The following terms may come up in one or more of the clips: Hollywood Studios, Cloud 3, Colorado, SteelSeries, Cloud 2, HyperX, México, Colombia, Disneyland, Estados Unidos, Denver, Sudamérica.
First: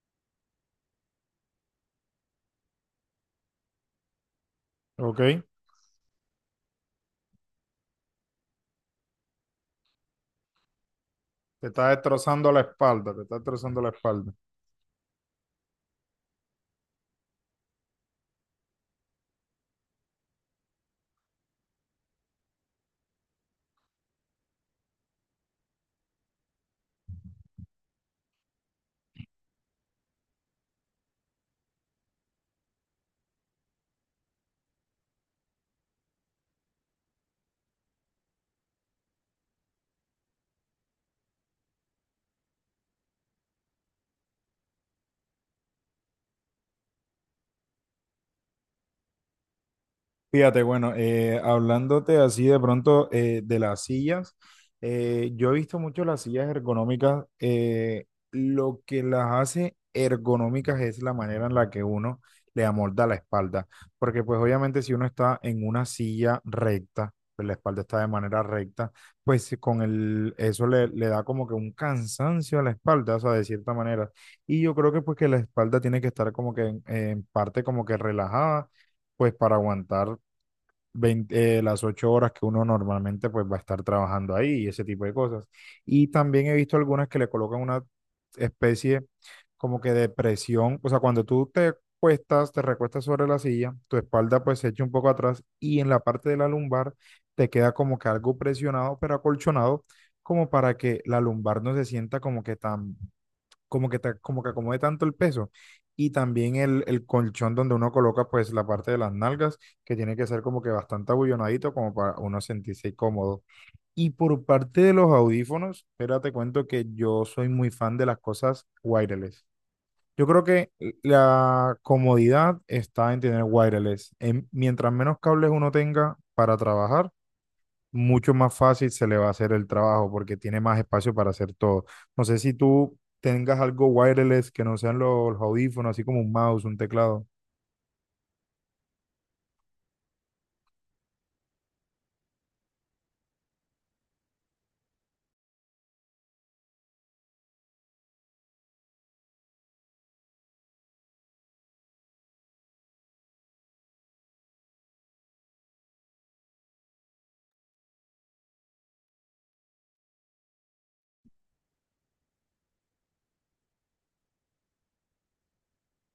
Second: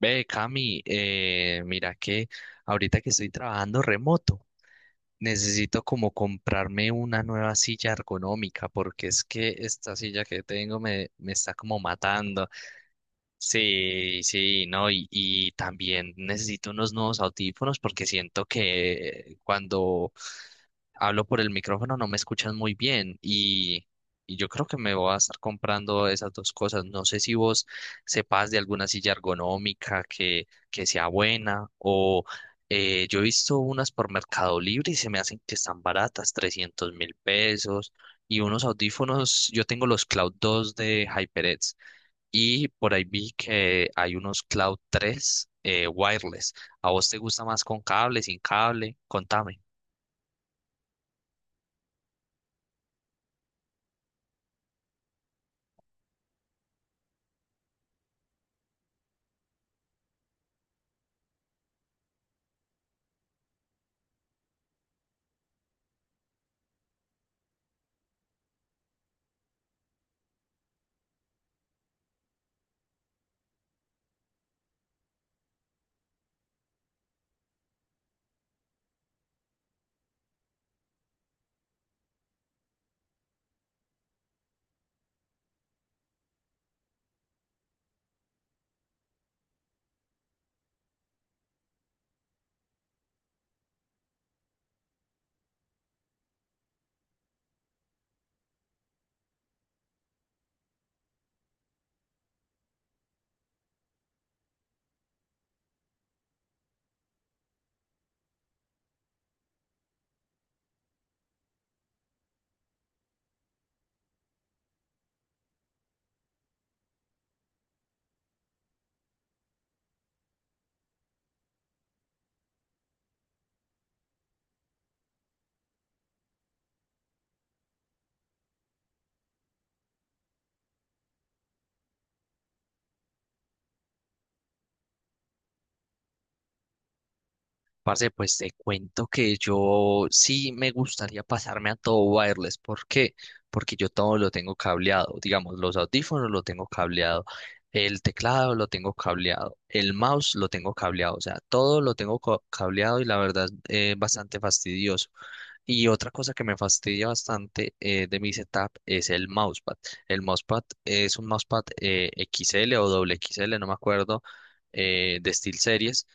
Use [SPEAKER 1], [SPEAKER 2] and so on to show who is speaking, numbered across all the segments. [SPEAKER 1] Ve, Cami, mira que ahorita que estoy trabajando remoto,
[SPEAKER 2] Ok.
[SPEAKER 1] necesito como comprarme una nueva silla ergonómica porque es que esta silla que tengo me está
[SPEAKER 2] Te
[SPEAKER 1] como
[SPEAKER 2] está
[SPEAKER 1] matando.
[SPEAKER 2] destrozando la espalda, te está destrozando la
[SPEAKER 1] Sí,
[SPEAKER 2] espalda.
[SPEAKER 1] sí, no, y también necesito unos nuevos audífonos porque siento que cuando hablo por el micrófono no me escuchan muy bien y yo creo que me voy a estar comprando esas dos cosas. No sé si vos sepas de alguna silla ergonómica que sea buena o yo he visto unas por Mercado Libre y se me hacen que están baratas, 300.000 pesos y unos audífonos, yo tengo los Cloud 2 de HyperX y por ahí vi que hay unos Cloud 3 wireless. ¿A vos te gusta más con cable, sin cable? Contame.
[SPEAKER 2] Fíjate, bueno, hablándote así de pronto de las sillas, yo he visto mucho las sillas ergonómicas. Lo que las hace ergonómicas es la manera en la que uno le amolda la espalda, porque pues obviamente si uno está en una silla recta, pues la espalda está de manera recta, pues con eso le da como que un cansancio a la espalda, o sea, de cierta manera. Y yo creo que pues que la espalda tiene que estar como que en parte como que relajada pues para aguantar 20 las 8 horas que uno normalmente pues va a estar trabajando ahí y ese tipo de cosas. Y también he visto algunas que le colocan una especie como que de presión, o sea, cuando tú te cuestas, te recuestas sobre la silla, tu espalda pues se echa un poco atrás y en la parte de la lumbar te queda como que algo presionado, pero acolchonado, como para que la lumbar no se sienta como que tan como que, como que acomode tanto el peso. Y también el colchón donde uno coloca pues la parte de las nalgas, que tiene que ser como que bastante abullonadito como para uno sentirse cómodo. Y por parte de los audífonos, espérate, te cuento que yo soy muy fan de las cosas wireless. Yo creo que la comodidad está en tener wireless. Mientras menos cables uno tenga para trabajar, mucho más fácil se le va a hacer el trabajo porque tiene más espacio para hacer todo. No sé si tú tengas algo wireless que no sean los audífonos, así como un mouse, un teclado.
[SPEAKER 1] Parce, pues te cuento que yo sí me gustaría pasarme a todo wireless. ¿Por qué? Porque yo todo lo tengo cableado. Digamos, los audífonos lo tengo cableado. El teclado lo tengo cableado. El mouse lo tengo cableado. O sea, todo lo tengo co- cableado y la verdad es bastante fastidioso. Y otra cosa que me fastidia bastante de mi setup es el mousepad. El mousepad es un mousepad XL o doble XL, no me acuerdo, de SteelSeries.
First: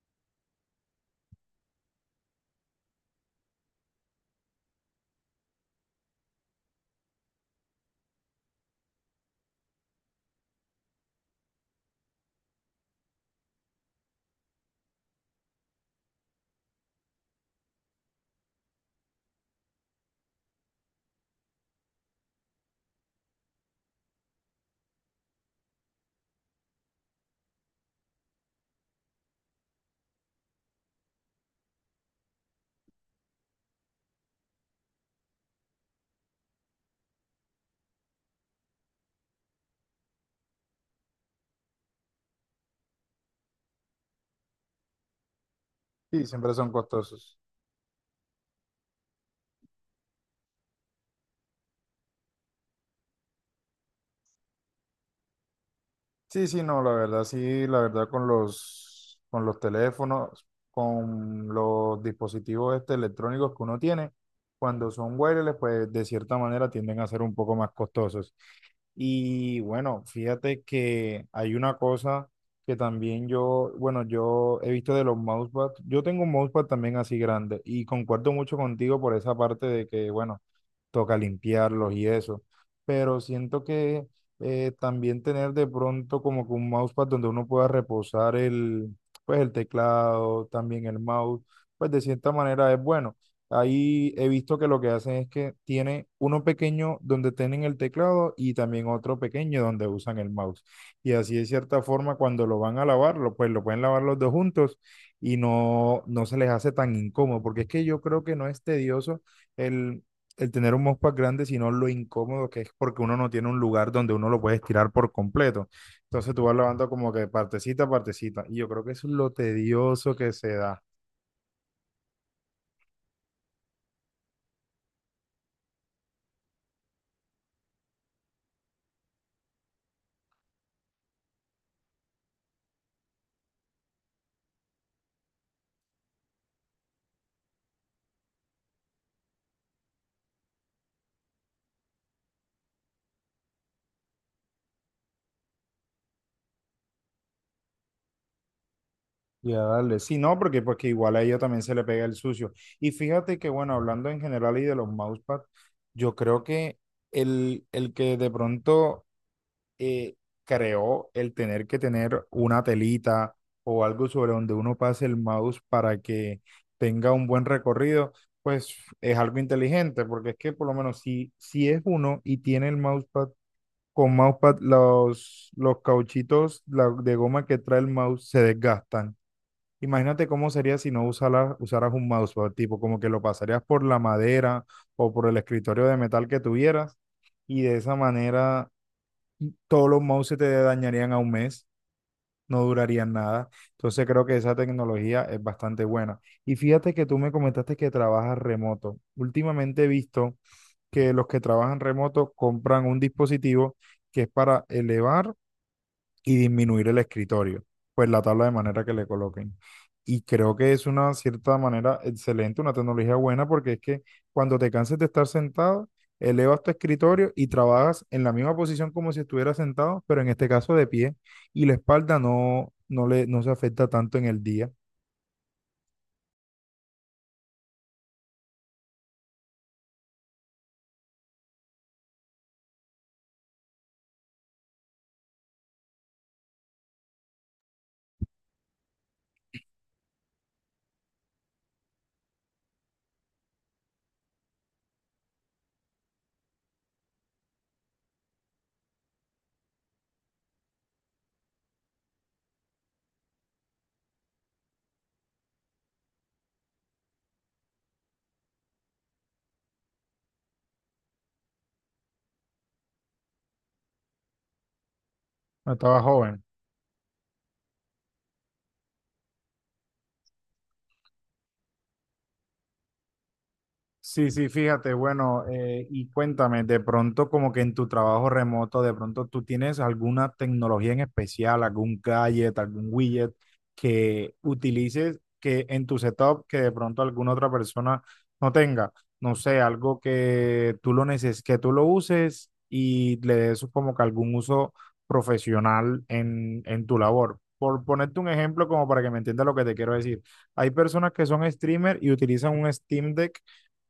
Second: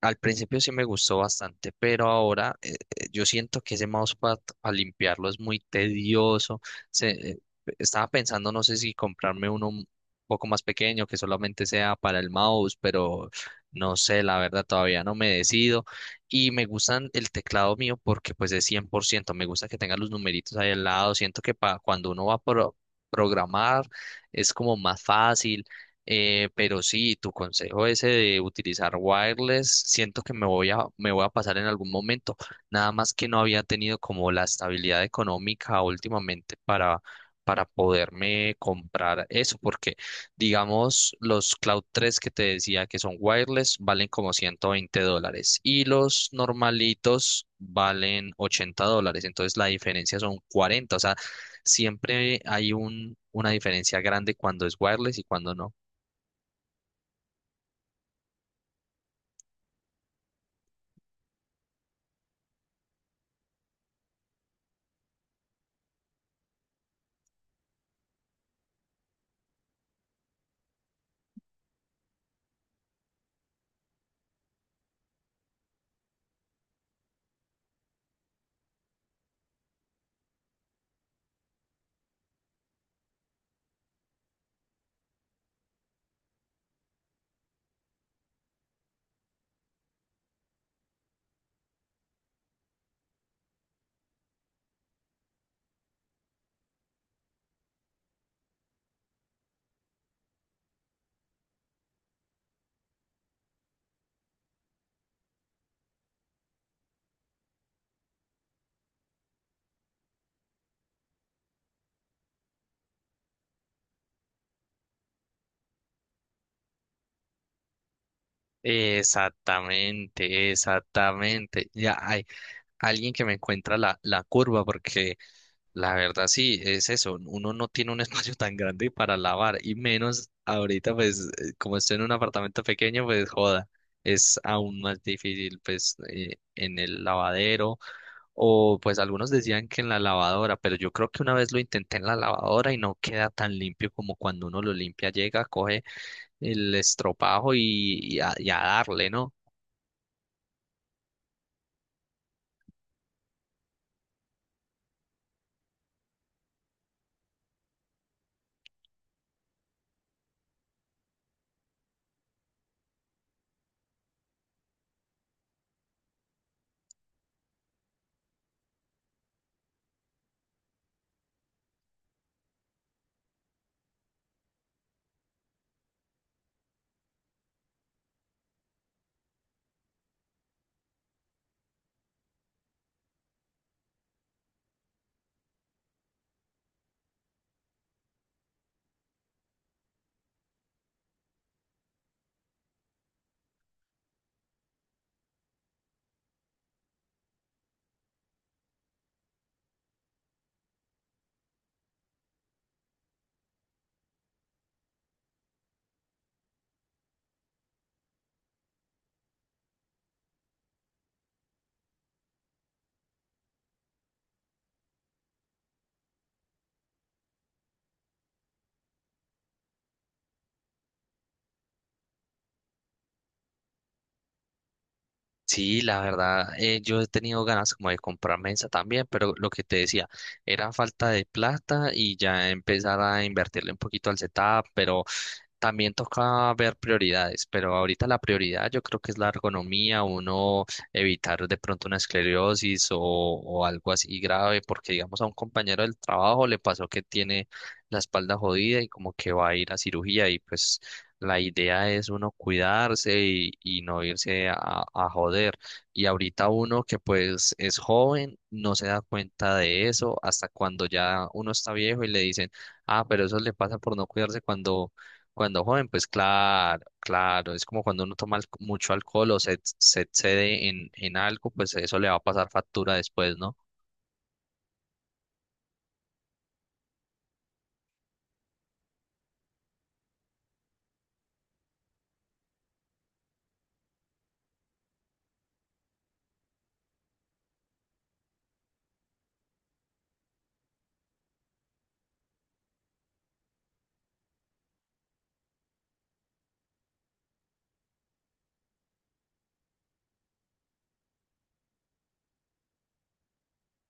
[SPEAKER 1] Al principio sí me gustó bastante, pero ahora yo siento que ese mousepad al limpiarlo es muy tedioso. Se, eh, Estaba pensando, no sé si comprarme uno un poco más pequeño que solamente sea para el mouse, pero no sé, la verdad todavía no me decido. Y me gustan el teclado mío porque pues es 100%. Me gusta que tenga los numeritos ahí al lado. Siento que pa- cuando uno va a pro- programar es como más fácil pero sí, tu consejo ese de utilizar wireless, siento que me voy a pasar en algún momento. Nada más que no había tenido como la estabilidad económica últimamente para poderme comprar eso, porque digamos los Cloud 3 que te decía que son wireless valen como 120 dólares y
[SPEAKER 2] Sí,
[SPEAKER 1] los
[SPEAKER 2] siempre son costosos.
[SPEAKER 1] normalitos valen 80 dólares. Entonces la diferencia son cuarenta, o sea, siempre hay una diferencia grande cuando es wireless y cuando no.
[SPEAKER 2] Sí, sí, no, la verdad, sí, la verdad con con los teléfonos, con los dispositivos este electrónicos que uno tiene, cuando son wireless, pues de cierta manera tienden a ser un poco más costosos. Y bueno, fíjate que hay una cosa que también yo, bueno, yo he visto de los mousepad, yo tengo un mousepad también así grande y concuerdo mucho contigo por esa parte de que, bueno, toca limpiarlos y eso, pero siento que también tener de pronto como que un mousepad donde uno pueda reposar pues el teclado, también el mouse, pues de cierta manera es bueno. Ahí he visto que lo que hacen es que tiene uno pequeño donde tienen el teclado y también otro pequeño donde usan el mouse. Y así de cierta forma cuando lo van a lavar, pues lo pueden lavar los dos juntos y no, no se les hace tan incómodo, porque es que yo creo que no es tedioso el tener un mousepad grande, sino lo incómodo que es porque uno no tiene un lugar donde uno lo puede estirar por completo. Entonces tú vas lavando como que partecita a partecita. Y yo creo que eso es lo tedioso que
[SPEAKER 1] Exactamente,
[SPEAKER 2] se da.
[SPEAKER 1] exactamente. Ya hay alguien que me encuentra la curva, porque la verdad sí, es eso, uno no tiene un espacio tan grande para lavar, y menos ahorita, pues, como estoy en un apartamento pequeño, pues joda, es aún más difícil, pues, en el lavadero, o pues algunos decían que en la lavadora, pero yo creo que una vez lo intenté en la lavadora y no queda tan limpio como cuando uno lo limpia, llega, coge el estropajo y, y a darle, ¿no?
[SPEAKER 2] Ya, dale. Sí, no, porque, pues que igual a ella también se le pega el sucio. Y fíjate que, bueno, hablando en general y de los mousepads, yo creo que el que de pronto eh, creó el tener que tener una telita o algo sobre donde uno pase el mouse para que tenga un buen recorrido, pues es algo inteligente, porque es que por lo menos si es uno y tiene el mousepad, con mousepad los cauchitos de goma que trae el mouse se desgastan. Imagínate cómo sería si no usaras un mousepad, tipo como que lo pasarías por la madera o por el escritorio de metal que tuvieras y de esa manera todos los mouse se te dañarían a un mes, no durarían nada. Entonces creo que esa tecnología es bastante buena. Y fíjate que tú me comentaste que trabajas remoto. Últimamente he visto que los que trabajan remoto compran un dispositivo que es para elevar y disminuir el escritorio, pues la tabla de manera que le coloquen. Y creo que es una cierta manera excelente, una tecnología buena, porque es que cuando te canses de estar sentado, elevas tu escritorio y trabajas en la misma posición como si estuvieras sentado, pero en este caso de pie, y la espalda no, no se afecta tanto en el día.
[SPEAKER 1] Sí, la verdad, yo he tenido ganas como de comprar mesa también, pero lo que te decía, era falta de plata y ya empezar a invertirle un poquito al setup, pero también toca ver prioridades, pero ahorita la prioridad yo creo que es la ergonomía, uno evitar de pronto una esclerosis o algo así grave, porque digamos a un compañero del trabajo le pasó que tiene la espalda jodida y como que va a ir a cirugía y pues la idea es uno cuidarse y no irse a joder. Y ahorita uno que pues es joven no se da cuenta de eso hasta cuando ya uno está viejo y le dicen, ah, pero eso le pasa por no cuidarse cuando joven,
[SPEAKER 2] Estaba
[SPEAKER 1] pues
[SPEAKER 2] joven.
[SPEAKER 1] claro, claro, es como cuando uno toma alco- mucho alcohol o se excede en algo, pues eso le va a pasar factura después, ¿no?
[SPEAKER 2] Sí, sí, fíjate, bueno, y cuéntame, de pronto como que en tu trabajo remoto, de pronto tú tienes alguna tecnología en especial, algún gadget, algún widget que utilices que en tu setup que de pronto alguna otra persona no tenga, no sé, algo que tú lo neces que tú lo uses y le des como que algún uso profesional en tu labor. Por ponerte un ejemplo como para que me entiendas lo que te quiero decir. Hay personas que son streamer y utilizan un Steam Deck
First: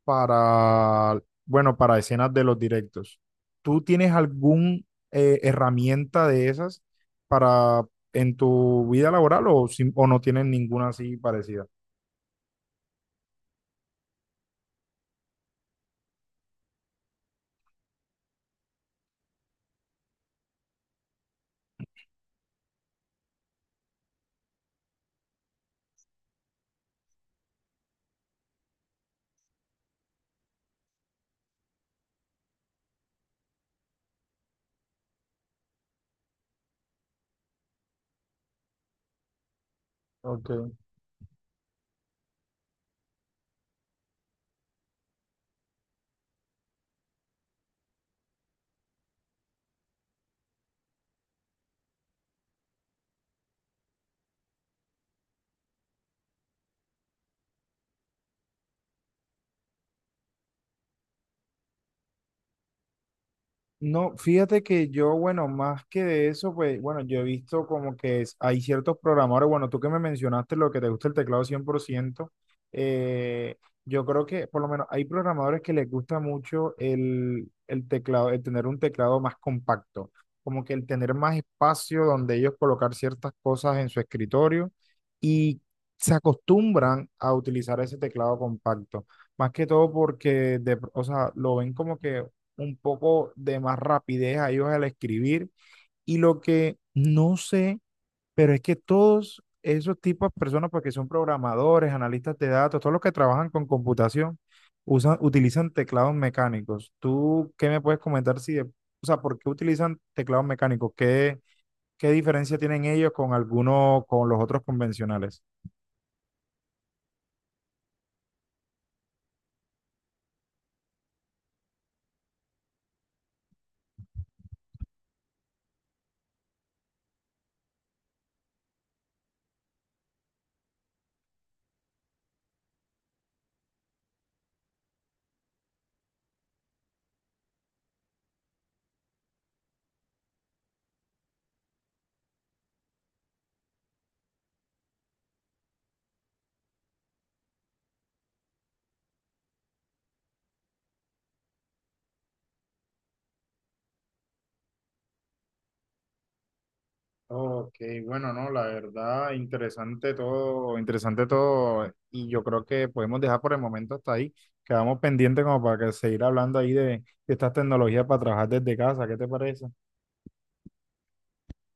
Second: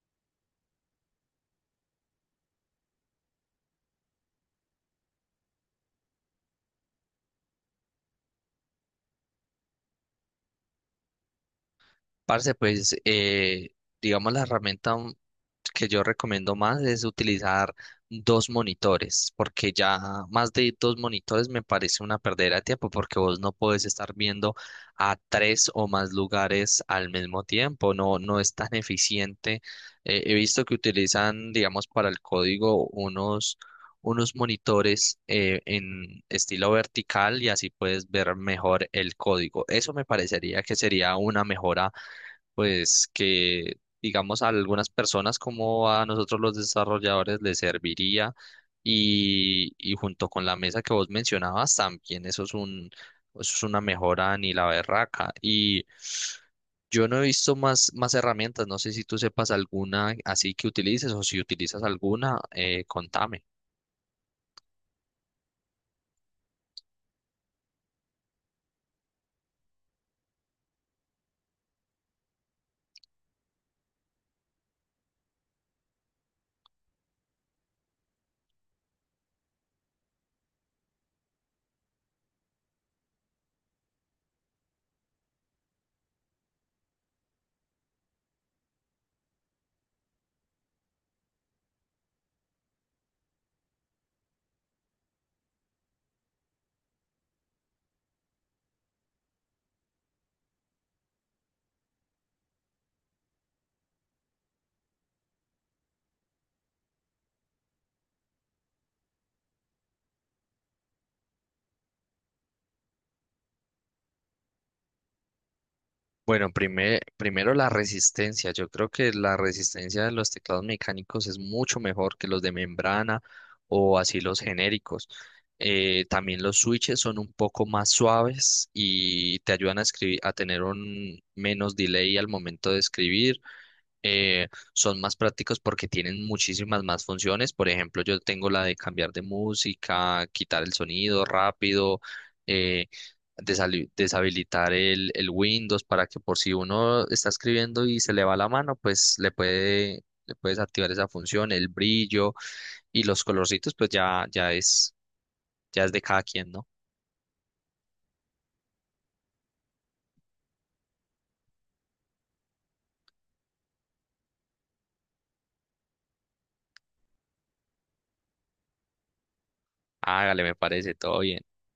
[SPEAKER 2] para, bueno, para escenas de los directos. ¿Tú tienes alguna herramienta de esas para en tu vida laboral o, o no tienes ninguna así parecida?
[SPEAKER 1] Parce, pues, digamos, la herramienta que yo recomiendo más es utilizar dos monitores, porque ya más de dos monitores me parece una perdera de tiempo, porque vos no puedes estar viendo a tres o más lugares al mismo tiempo, no, no es tan eficiente. He visto que utilizan, digamos, para el código unos monitores en estilo vertical y así puedes ver mejor el código. Eso me parecería
[SPEAKER 2] Ok.
[SPEAKER 1] que sería una mejora pues que digamos a algunas personas como a nosotros los desarrolladores les serviría y junto con la mesa que vos mencionabas también eso es una mejora ni la berraca y yo no he visto más herramientas, no sé si tú sepas alguna así que utilices o si utilizas alguna, contame.
[SPEAKER 2] No, fíjate que yo, bueno, más que de eso, pues, bueno, yo he visto como que hay ciertos programadores, bueno, tú que me mencionaste lo que te gusta el teclado 100%, eh, yo creo que por lo menos hay programadores que les gusta mucho el teclado, el tener un teclado más compacto, como que el tener más espacio donde ellos colocar ciertas cosas en su escritorio y se acostumbran a utilizar ese teclado compacto. Más que todo porque, o sea, lo ven como que un poco de más rapidez a ellos al escribir. Y lo que no sé, pero es que todos esos tipos de personas, porque son programadores, analistas de datos, todos los que trabajan con computación, utilizan teclados mecánicos. ¿Tú qué me puedes comentar si, o sea, por qué utilizan teclados mecánicos? ¿Qué, qué diferencia tienen ellos con algunos, con los otros convencionales?
[SPEAKER 1] Bueno, primero la resistencia. Yo creo que la resistencia de los teclados mecánicos es mucho mejor que los de membrana o así los genéricos. También los switches son un poco más suaves y te ayudan a escribir, a tener un menos delay al momento de escribir, eh, son más prácticos porque tienen muchísimas más funciones. Por ejemplo, yo tengo la de cambiar de música, quitar el sonido rápido, eh, desali- deshabilitar el Windows para que por si uno está escribiendo y se le va la mano, pues le puedes activar esa función, el brillo y los colorcitos, pues ya, ya es de cada quien, ¿no?
[SPEAKER 2] Ok, bueno, no, la verdad, interesante todo, y yo creo que podemos dejar por el momento hasta ahí. Quedamos pendientes como para que seguir hablando ahí de estas tecnologías para trabajar desde casa, ¿qué te parece?
[SPEAKER 1] Hágale, me parece, todo bien.